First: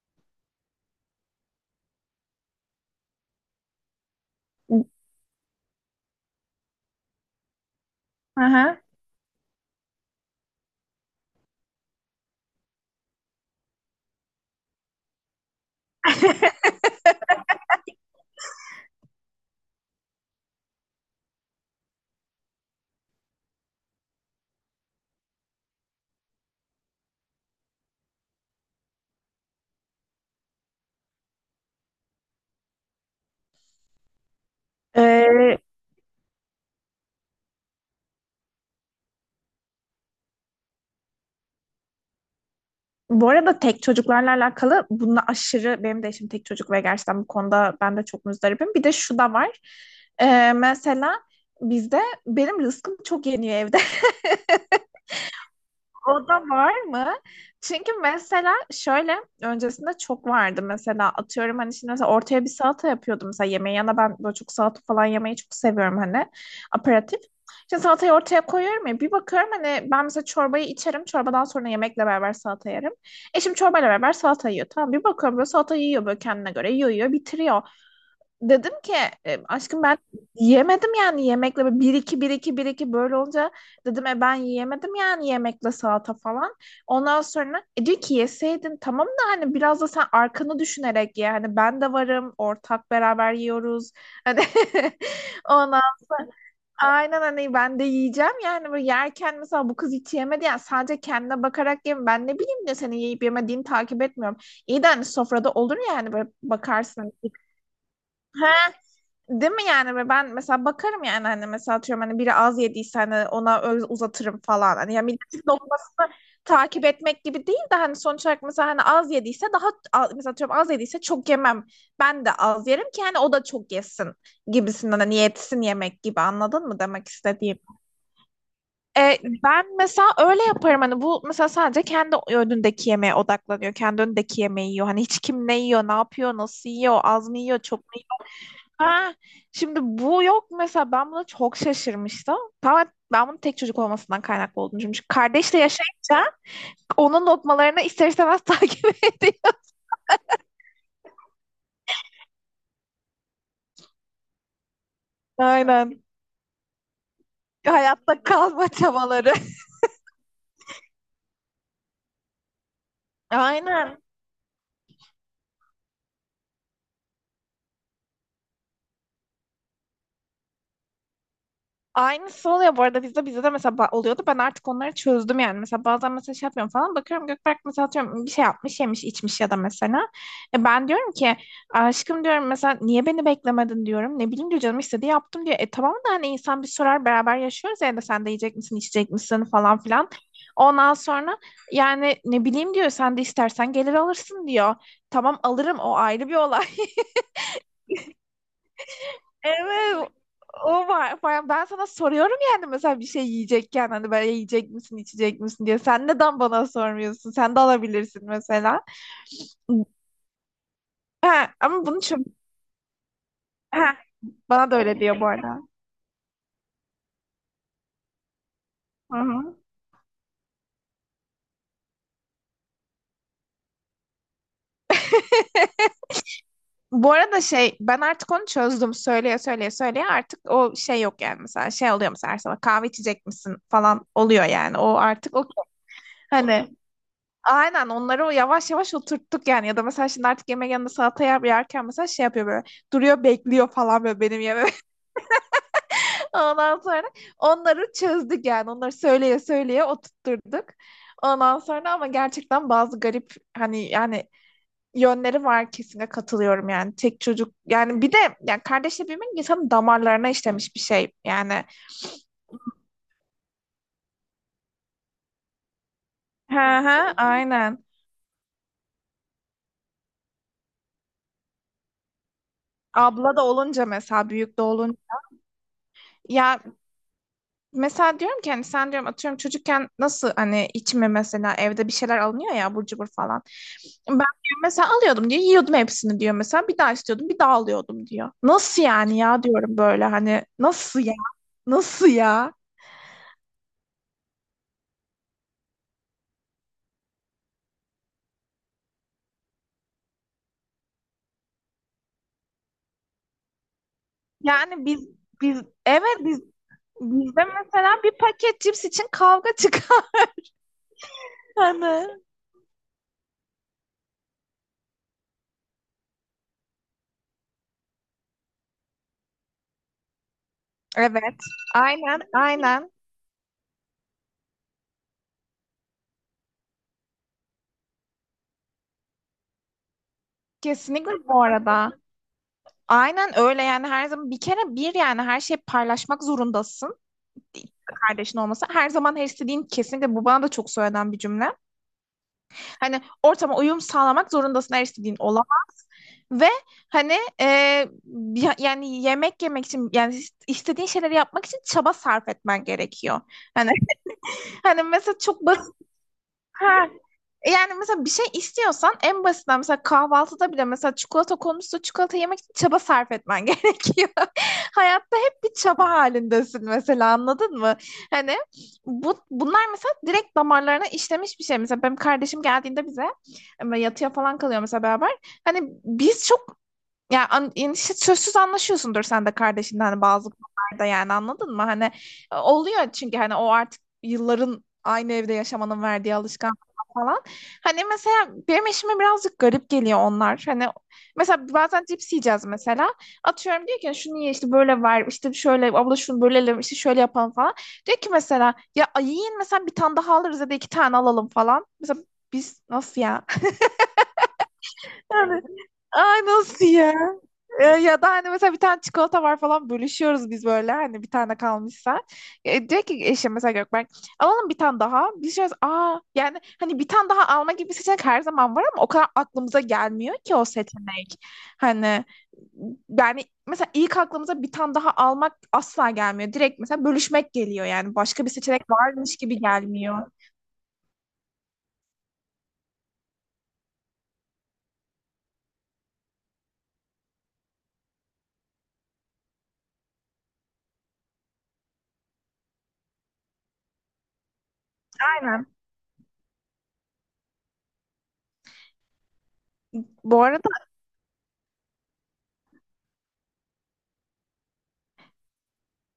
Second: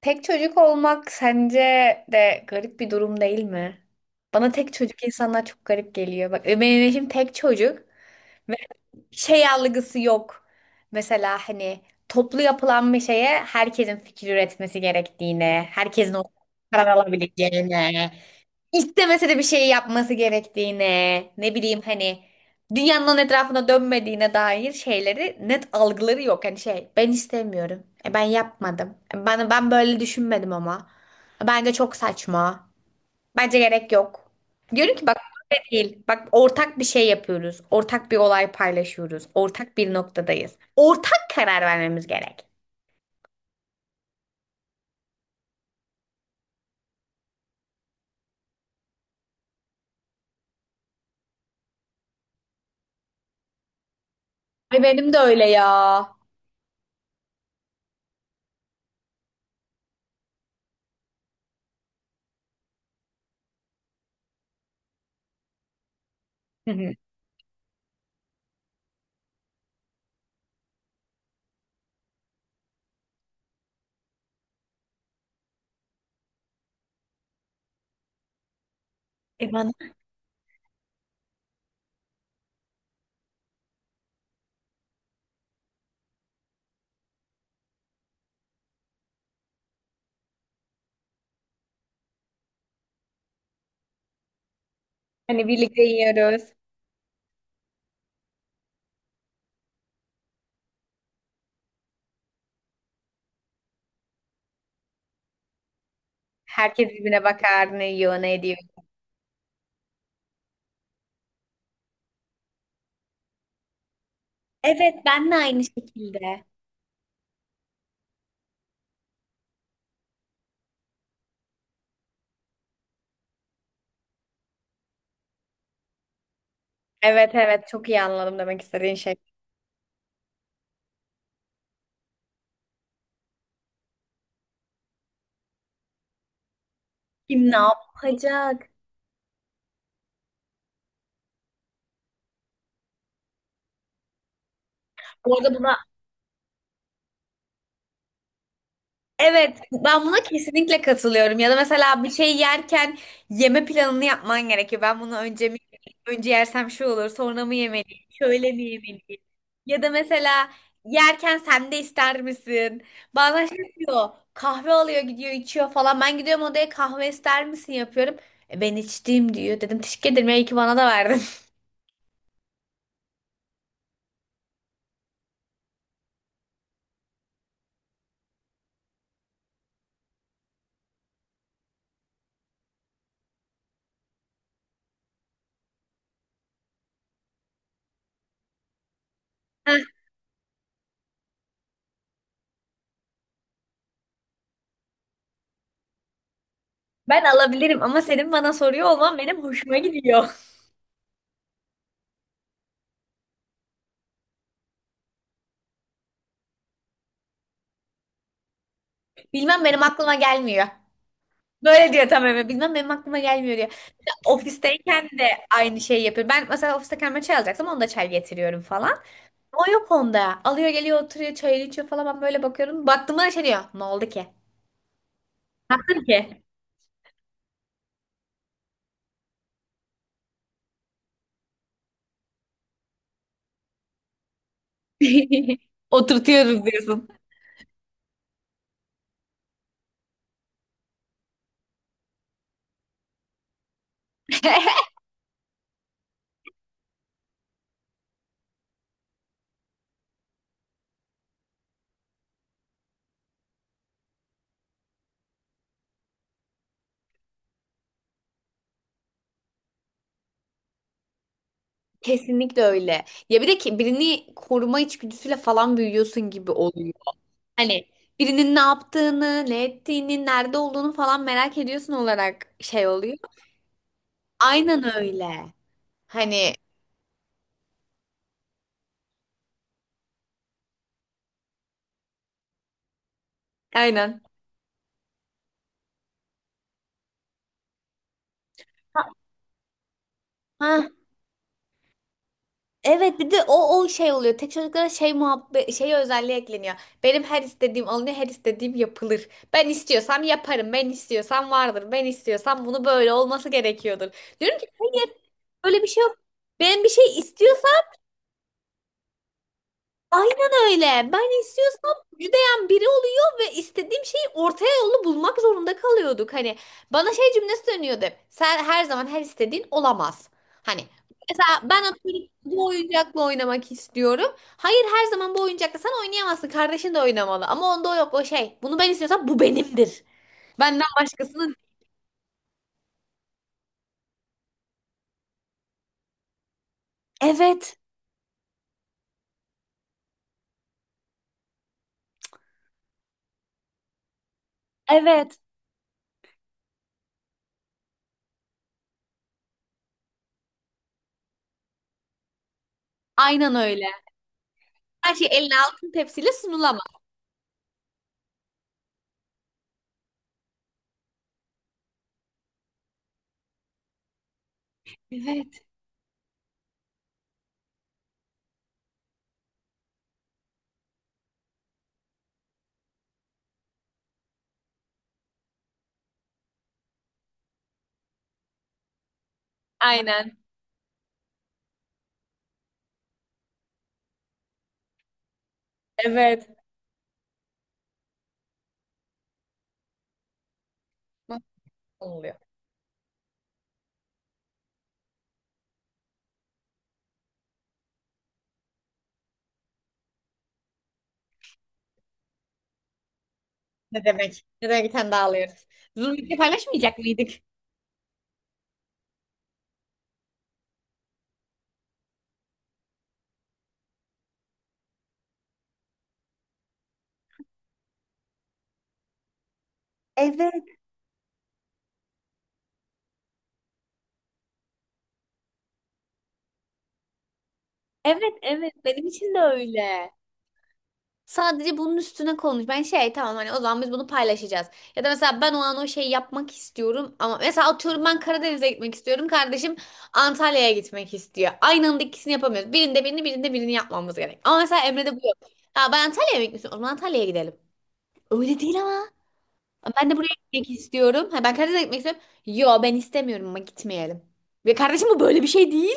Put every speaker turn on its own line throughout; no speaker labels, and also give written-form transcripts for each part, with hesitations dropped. Tek çocuk olmak sence de garip bir durum değil mi? Bana tek çocuk insanlar çok garip geliyor. Bak benim eşim tek çocuk ve
Aha.
şey algısı yok. Mesela hani toplu yapılan bir şeye herkesin fikir üretmesi gerektiğine, herkesin o karar alabileceğine istemese de bir şey yapması gerektiğine, ne bileyim hani dünyanın onun etrafına dönmediğine dair şeyleri net algıları yok. Hani şey ben istemiyorum. E, ben yapmadım. E, ben böyle düşünmedim ama. Bence çok saçma. Bence gerek yok. Diyorum ki bak
Ee,
böyle değil. Bak ortak bir şey yapıyoruz. Ortak bir olay paylaşıyoruz. Ortak bir noktadayız. Ortak karar vermemiz gerek.
Bu arada tek çocuklarla alakalı bununla aşırı benim de eşim tek çocuk ve gerçekten bu konuda ben de çok muzdaribim. Bir de şu da var. Mesela bizde benim rızkım çok yeniyor evde.
Ay benim de öyle ya.
O da var mı? Çünkü mesela şöyle öncesinde çok vardı mesela atıyorum hani şimdi mesela ortaya bir salata yapıyordum mesela yemeğe yana ben böyle çok salata falan yemeyi çok seviyorum hani
Hı hı.
aperatif. Şimdi salatayı ortaya koyuyorum ya bir bakıyorum hani ben mesela çorbayı içerim çorbadan sonra yemekle beraber salata yerim. Eşim çorbayla beraber salata yiyor tamam bir bakıyorum böyle salata yiyor böyle kendine göre yiyor yiyor bitiriyor. Dedim ki
E bana
aşkım ben yiyemedim yani yemekle böyle 1 2 1 2 1 2 böyle olunca dedim ben yiyemedim yani yemekle salata falan. Ondan sonra diyor ki yeseydin tamam da hani biraz da sen arkanı düşünerek ye. Hani ben de varım ortak beraber yiyoruz. Hani
hani
ondan
birlikte
sonra
yiyoruz.
aynen hani ben de yiyeceğim yani böyle yerken mesela bu kız hiç yemedi yani sadece kendine bakarak yem ben ne bileyim de senin yiyip yemediğini takip etmiyorum. İyi de hani sofrada olur yani böyle
Herkes
bakarsın.
birbirine bakar, ne yiyor, ne ediyor.
Ha. Değil mi yani ve ben mesela bakarım yani hani mesela atıyorum hani biri az yediyse hani ona öyle uzatırım falan.
Evet
Hani ya
ben de
milletin
aynı
lokmasını
şekilde.
takip etmek gibi değil de hani sonuç olarak mesela hani az yediyse daha mesela atıyorum az yediyse çok yemem. Ben de az yerim ki hani o da çok yesin gibisinden hani yetsin yemek gibi anladın mı demek
Evet,
istediğim.
evet, çok iyi anladım demek istediğin şey.
E, Ben mesela öyle yaparım hani bu mesela sadece kendi önündeki yemeğe odaklanıyor. Kendi önündeki yemeği yiyor. Hani hiç kim ne yiyor, ne yapıyor, nasıl yiyor, az mı
Kim ne
yiyor, çok.
yapacak?
Ha, şimdi bu yok mesela ben buna çok şaşırmıştım. Tamamen ben bunun tek çocuk olmasından kaynaklı olduğunu düşünmüşüm. Çünkü
Bu arada
kardeşle
bunu
yaşayınca onun lokmalarını ister istemez takip ediyor.
evet, ben buna kesinlikle katılıyorum. Ya da mesela bir şey yerken yeme planını yapman gerekiyor. Ben bunu önce mi
Aynen.
önce yersem şu olur, sonra mı yemeliyim,
Hayatta
şöyle mi
kalma
yemeliyim?
çabaları.
Ya da mesela yerken sen de ister misin? Bazen şey
Aynen.
diyor, kahve alıyor gidiyor içiyor falan. Ben gidiyorum odaya kahve ister misin yapıyorum. "E, ben içtiğim" diyor. Dedim teşekkür ederim ya, iyi ki bana da verdin.
Aynısı oluyor bu arada bizde de mesela oluyordu. Ben artık onları çözdüm yani. Mesela bazen mesela şey yapıyorum falan bakıyorum Gökberk mesela atıyorum bir şey yapmış yemiş içmiş ya da mesela. E ben diyorum ki aşkım diyorum mesela niye beni beklemedin diyorum. Ne bileyim diyor canım istedi yaptım diyor. E tamam da hani insan bir sorar beraber yaşıyoruz ya da sen de yiyecek misin içecek misin falan
Heh,
filan. Ondan sonra yani ne bileyim diyor sen de istersen gelir alırsın diyor. Tamam alırım o ayrı bir olay.
ben alabilirim ama senin bana soruyor olman benim hoşuma
Evet
gidiyor.
o var. Falan. Ben sana soruyorum yani mesela bir şey yiyecekken hani böyle yiyecek misin içecek misin diye. Sen neden bana sormuyorsun? Sen de alabilirsin mesela.
Bilmem, benim aklıma gelmiyor.
Ha, ama
Böyle
bunu
diyor
çöz...
tam eve. Bilmem benim aklıma gelmiyor diyor.
Ha, bana da öyle
Ofisteyken
diyor bu
de
arada.
aynı şeyi yapıyor. Ben mesela ofiste kendime çay alacaksam onu da çay getiriyorum falan.
Hı hı.
O yok onda. Alıyor geliyor oturuyor çayını içiyor falan. Ben böyle bakıyorum. Baktığımda da şey diyor. Ne oldu ki? Ne yaptın ki?
Bu arada şey ben artık onu çözdüm. Söyleye söyleye artık o şey yok yani mesela şey oluyor mesela her sabah kahve içecek misin falan oluyor yani. O artık
Oturtuyoruz
hani
diyorsun.
aynen onları o yavaş yavaş oturttuk yani ya da mesela şimdi artık yemek yanında salata yerken mesela şey yapıyor böyle duruyor bekliyor falan böyle benim yememi. Ondan sonra onları çözdük yani onları söyleye söyleye oturtturduk. Ondan sonra ama gerçekten bazı garip hani yani yönleri var kesinlikle katılıyorum yani tek çocuk yani bir de yani kardeşle büyümek insanın damarlarına işlemiş bir şey yani.
Kesinlikle öyle. Ya bir de ki birini koruma içgüdüsüyle falan büyüyorsun gibi
Hı
oluyor.
hı aynen,
Hani birinin ne yaptığını, ne ettiğini, nerede olduğunu falan merak ediyorsun olarak şey oluyor.
abla da olunca mesela büyük de
Aynen
olunca.
öyle. Hani
Ya mesela diyorum ki hani sen diyorum atıyorum çocukken nasıl hani içime mesela evde bir şeyler alınıyor ya abur cubur falan. Ben
aynen.
diyor mesela alıyordum diyor yiyordum hepsini diyor mesela bir daha istiyordum bir daha alıyordum diyor. Nasıl yani ya diyorum böyle hani
Ha,
nasıl ya nasıl ya?
evet bir de o şey oluyor. Tek çocuklara şey muhabbet şey özelliği ekleniyor. Benim her istediğim alınıyor, her istediğim yapılır. Ben istiyorsam yaparım, ben istiyorsam vardır, ben istiyorsam bunu böyle olması gerekiyordur. Diyorum ki
Yani
hayır,
biz
böyle bir şey yok.
evet biz
Ben bir şey
bizde
istiyorsam
mesela bir paket cips için kavga çıkar.
aynen öyle. Ben istiyorsam
Hani
müjdeyen biri oluyor ve istediğim şeyi ortaya yolunu bulmak zorunda kalıyorduk. Hani bana şey cümlesi dönüyordu hep: "Sen her zaman her istediğin olamaz." Hani
evet
mesela ben
aynen
atıyorum bu
aynen
oyuncakla oynamak istiyorum. Hayır, her zaman bu oyuncakla sen oynayamazsın. Kardeşin de oynamalı. Ama onda o yok, o şey. Bunu ben istiyorsam bu benimdir. Benden
kesinlikle bu
başkasının.
arada. Aynen öyle yani her zaman bir kere bir yani her şeyi paylaşmak zorundasın.
Evet.
Kardeşin olması her zaman her istediğin kesinlikle bu bana da çok söylenen bir cümle. Hani ortama uyum sağlamak zorundasın her istediğin
Evet.
olamaz. Ve hani e, yani yemek yemek için yani istediğin şeyleri yapmak için çaba sarf etmen gerekiyor.
Aynen
Hani
öyle.
hani
Her
mesela
şey
çok
eline
basit.
altın tepsiyle sunulamaz.
Ha. Yani mesela bir şey istiyorsan en basitinden mesela kahvaltıda bile mesela çikolata konusunda çikolata yemek için çaba sarf etmen gerekiyor. Hayatta hep bir
Evet.
çaba halindesin mesela anladın mı? Hani bunlar mesela direkt damarlarına işlemiş bir şey. Mesela benim kardeşim geldiğinde bize ama yatıya falan kalıyor mesela beraber. Hani biz çok ya yani işte sözsüz anlaşıyorsundur sen de kardeşinden hani bazı
Aynen.
konularda yani anladın mı? Hani oluyor çünkü hani o artık yılların aynı evde yaşamanın verdiği
Evet.
alışkanlık falan. Hani mesela benim eşime birazcık garip geliyor onlar. Hani
Nasıl
mesela bazen cips
oluyor?
yiyeceğiz mesela. Atıyorum diyor ki şunu ye işte böyle ver işte şöyle abla şunu bölelim işte şöyle yapalım falan. Diyor ki mesela ya yiyin mesela bir tane daha alırız ya da iki tane alalım falan. Mesela biz nasıl ya?
Ne demek? Ne demek bir tane daha
Yani,
alıyoruz. Biz
ay
bunu
nasıl ya?
paylaşmayacak mıydık?
Ya da hani mesela bir tane çikolata var falan bölüşüyoruz biz böyle hani bir tane kalmışsa. Diyor ki eşim mesela Gökberk alalım bir tane daha. Biz diyoruz aa yani hani bir tane daha alma gibi bir seçenek her zaman var ama o kadar aklımıza gelmiyor ki o
Evet,
seçenek. Hani yani mesela ilk aklımıza bir tane daha almak asla gelmiyor. Direkt mesela bölüşmek geliyor yani başka bir
evet,
seçenek
evet. Benim
varmış
için de
gibi gelmiyor.
öyle. Sadece bunun üstüne konuş. Ben şey tamam, hani o zaman biz bunu paylaşacağız. Ya da mesela ben o an o şeyi yapmak istiyorum ama mesela atıyorum ben Karadeniz'e gitmek istiyorum. Kardeşim Antalya'ya gitmek istiyor. Aynı anda ikisini yapamıyoruz. Birinde birini, birinde birini yapmamız gerek. Ama mesela Emre'de bu yok.
Aynen.
Ya ben Antalya'ya mı gitmek istiyorum? O zaman Antalya'ya gidelim. Öyle değil ama. Ben de
Bu
buraya
arada
gitmek istiyorum. Ha, ben Karadeniz'e gitmek istiyorum. Yo, ben istemiyorum ama gitmeyelim. Ve kardeşim bu böyle bir şey değil.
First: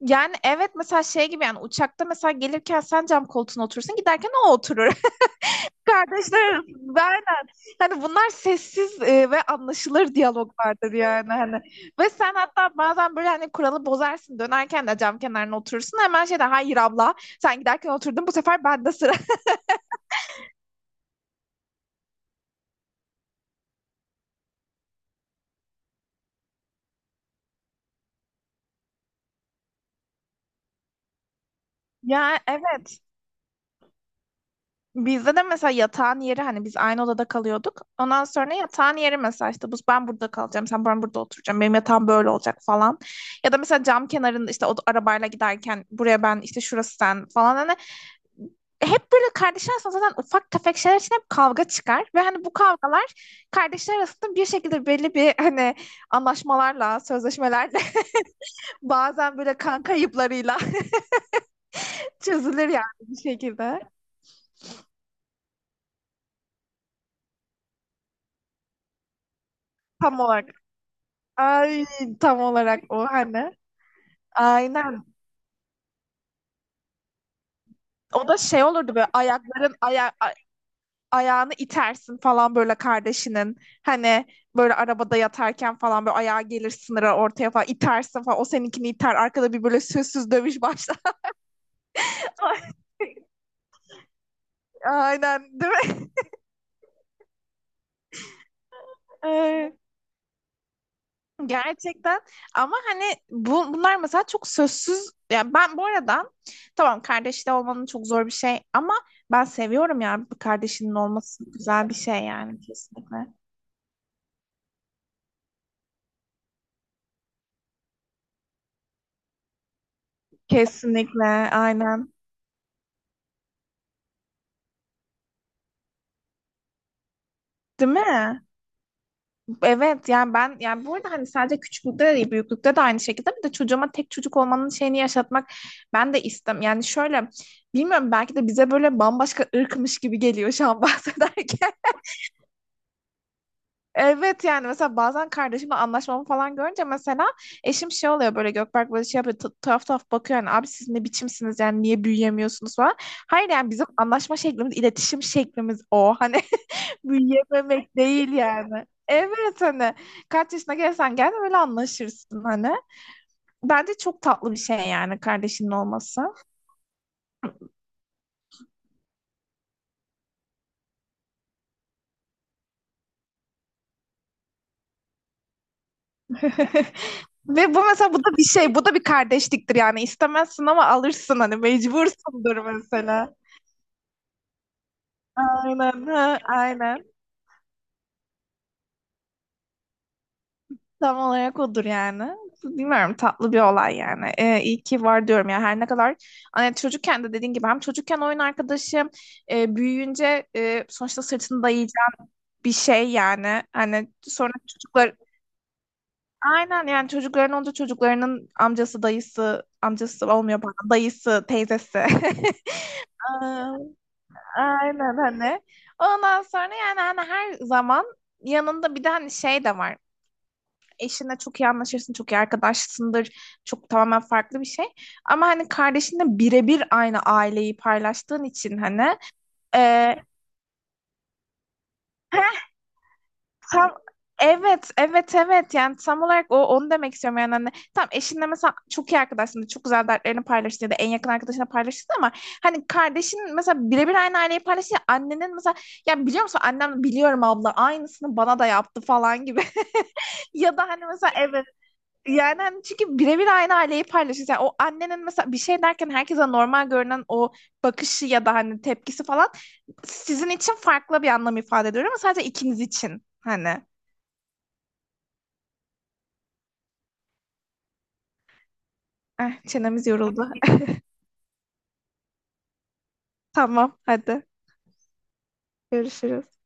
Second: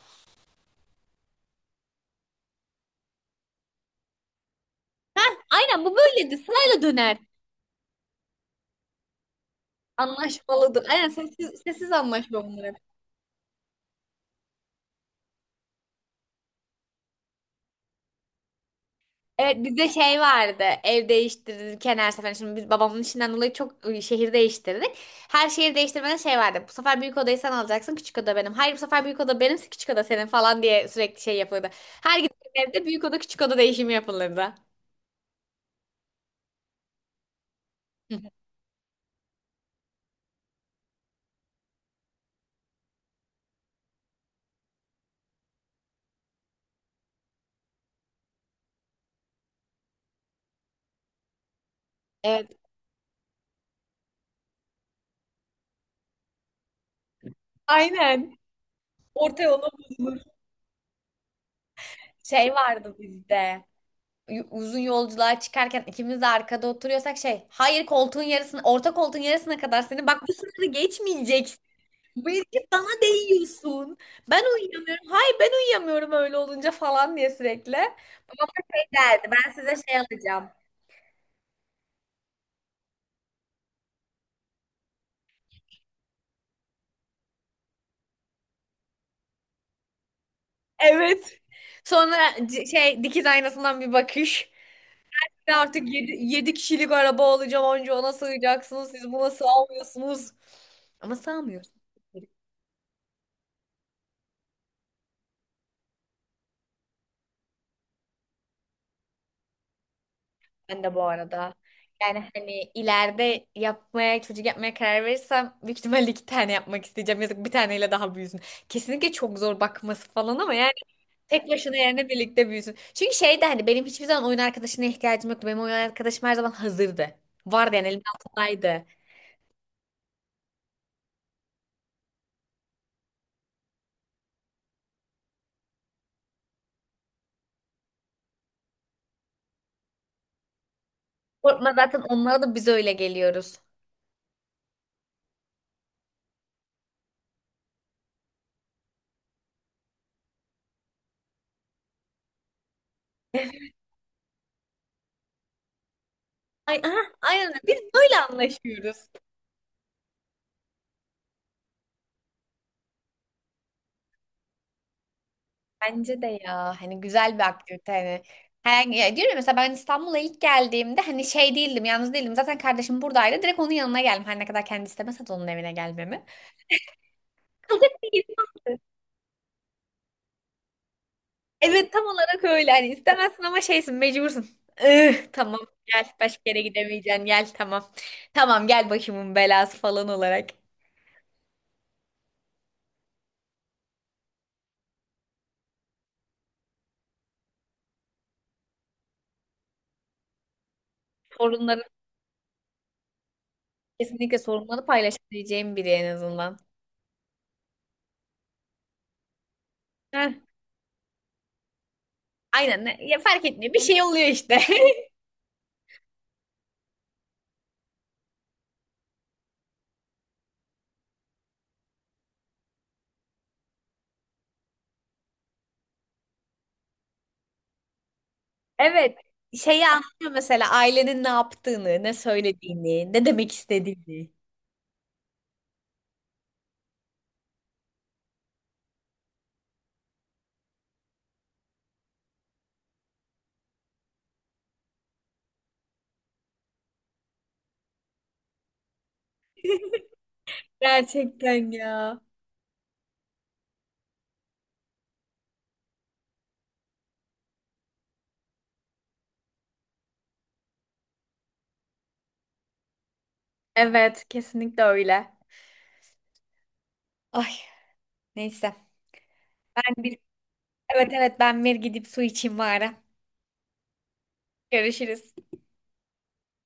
yani evet mesela şey gibi yani uçakta mesela gelirken sen cam koltuğuna oturursun giderken o oturur.
Ha, aynen bu böyledir.
Kardeşler
Sırayla
arasında
döner.
aynen. Hani bunlar sessiz ve anlaşılır
Anlaşmalıdır.
diyaloglardır
Aynen
yani
sessiz,
hani.
sessiz
Ve sen
anlaşma bunlar.
hatta bazen böyle hani kuralı bozarsın dönerken de cam kenarına oturursun hemen şey de hayır abla sen giderken oturdun bu sefer bende sıra.
Evet bizde şey vardı. Ev değiştirdik kenar sefer. Şimdi biz babamın işinden dolayı çok şehir değiştirdik. Her şehir değiştirmeden şey vardı. Bu sefer büyük odayı sen alacaksın. Küçük oda benim. Hayır, bu sefer büyük oda benim. Küçük oda senin falan diye sürekli şey yapılırdı. Her
Ya
gittiğim evde
evet.
büyük oda küçük oda değişimi yapılırdı.
Bizde de mesela yatağın yeri hani biz aynı odada kalıyorduk.
Hı
Ondan
hı.
sonra yatağın yeri mesela işte bu ben burada kalacağım, ben burada oturacağım. Benim yatağım böyle olacak falan. Ya da mesela cam kenarında işte o arabayla giderken buraya ben işte şurası sen falan hani hep böyle kardeşler arasında zaten ufak tefek şeyler için hep kavga çıkar. Ve hani bu
Evet.
kavgalar kardeşler arasında bir şekilde belli bir hani anlaşmalarla, sözleşmelerle
Aynen.
bazen
Orta
böyle
yola
kan
bozulur.
kayıplarıyla
Şey
çözülür yani
vardı
bir
bizde.
şekilde.
Uzun yolculuğa çıkarken ikimiz de arkada oturuyorsak şey, hayır, koltuğun yarısını, orta koltuğun yarısına kadar seni,
Tam
bak bu
olarak.
sınırı geçmeyeceksin.
Ay
Bu
tam
herif
olarak
bana
o hani.
değiyorsun. Ben
Aynen.
uyuyamıyorum. Hayır ben uyuyamıyorum öyle olunca falan diye sürekli.
O da
Babam da
şey
şey
olurdu böyle
derdi. Ben size
ayakların
şey
aya
alacağım.
ayağını itersin falan böyle kardeşinin. Hani böyle arabada yatarken falan böyle ayağa gelir sınıra ortaya falan itersin falan. O seninkini iter. Arkada bir böyle sözsüz dövüş başlar.
Evet. Sonra
Ay.
şey, dikiz aynasından bir bakış. "Ben
Aynen değil
artık
mi?
7, kişilik araba olacağım. Onca ona sığacaksınız. Siz buna
Ay.
sığamıyorsunuz." Ama sığamıyoruz.
Gerçekten ama hani bunlar mesela çok sözsüz yani ben bu arada tamam kardeşli olmanın çok zor bir şey ama ben seviyorum yani bir
Ben de
kardeşinin
bu
olması
arada.
güzel bir
Yani
şey yani
hani
kesinlikle.
ileride yapmaya, çocuk yapmaya karar verirsem büyük ihtimalle iki tane yapmak isteyeceğim. Yazık, bir taneyle daha büyüsün. Kesinlikle çok zor bakması falan ama yani tek
Kesinlikle
başına yerine
aynen
birlikte büyüsün. Çünkü şey de hani benim hiçbir zaman oyun arkadaşına ihtiyacım yoktu. Benim oyun arkadaşım her zaman hazırdı. Vardı yani,
değil
elimin
mi?
altındaydı.
Evet yani ben yani bu arada hani sadece küçüklükte de değil büyüklükte de aynı şekilde bir de çocuğuma tek çocuk olmanın şeyini yaşatmak ben de istem yani şöyle bilmiyorum belki de bize böyle bambaşka ırkmış gibi geliyor şu an bahsederken.
Korkma, zaten onlara da biz öyle geliyoruz.
Evet yani mesela bazen kardeşimle anlaşmamı falan görünce mesela eşim şey oluyor böyle Gökberk böyle şey yapıyor tuhaf tuhaf bakıyor yani abi siz ne biçimsiniz yani niye büyüyemiyorsunuz falan. Hayır yani bizim anlaşma şeklimiz iletişim şeklimiz o hani
Ay, aha, aynen öyle. Biz
büyüyememek
böyle
değil yani.
anlaşıyoruz.
Evet hani kaç yaşına gelsen gel öyle anlaşırsın hani. Bence çok tatlı bir şey yani kardeşinin olması.
Bence de ya hani güzel bir aktivite hani. Her, ya diyorum ya, mesela ben İstanbul'a ilk geldiğimde hani şey değildim, yalnız değildim, zaten kardeşim buradaydı, direkt onun yanına geldim her ne kadar kendi istemese de onun evine gelmemi.
Ve bu
Kalacak bir
mesela bu
yerim
da bir şey,
yoktu.
bu da bir kardeşliktir yani istemezsin ama alırsın hani
Evet tam olarak
mecbursundur
öyle, hani
mesela.
istemezsin ama şeysin, mecbursun. Tamam gel,
Aynen, ha,
başka yere
aynen.
gidemeyeceksin gel, tamam. Tamam gel başımın belası falan olarak.
Tam olarak odur yani. Bilmiyorum tatlı bir olay yani. İyi ki var diyorum ya her ne kadar hani çocukken de dediğin gibi hem çocukken oyun arkadaşım büyüyünce sonuçta sırtını
Sorunları,
dayayacak bir şey yani. Hani
kesinlikle
sonra
sorunları
çocuklar
paylaşabileceğim biri en azından.
aynen yani çocukların olunca çocuklarının amcası dayısı
Heh,
olmuyor bana dayısı teyzesi.
aynen ya fark etmiyor,
Aa,
bir şey oluyor işte.
aynen hani. Ondan sonra yani hani her zaman yanında bir de hani şey de var. Eşinle çok iyi anlaşırsın, çok iyi arkadaşsındır. Çok tamamen farklı bir şey. Ama hani kardeşinle birebir aynı aileyi paylaştığın için hani
Evet, şeyi
e,
anlıyor mesela, ailenin ne yaptığını, ne
heh,
söylediğini, ne demek
tam
istediğini.
evet, evet. Yani tam olarak o onu demek istiyorum yani hani tam eşinle mesela çok iyi arkadaşsın, çok güzel dertlerini paylaştın ya da en yakın arkadaşına paylaştın ama hani kardeşin mesela birebir aynı aileyi paylaşınca annenin mesela ya biliyor musun annem biliyorum abla aynısını bana da yaptı falan gibi ya da hani mesela evet.
Gerçekten ya.
Yani hani çünkü birebir aynı aileyi paylaşıyorsun. Yani o annenin mesela bir şey derken herkese normal görünen o bakışı ya da hani tepkisi falan sizin için farklı bir anlam ifade ediyor ama sadece ikiniz için hani.
Evet, kesinlikle öyle. Ay, neyse.
Eh,
Ben
çenemiz
bir,
yoruldu.
evet evet ben bir gidip su içeyim bari.
Tamam, hadi.
Görüşürüz.
Görüşürüz.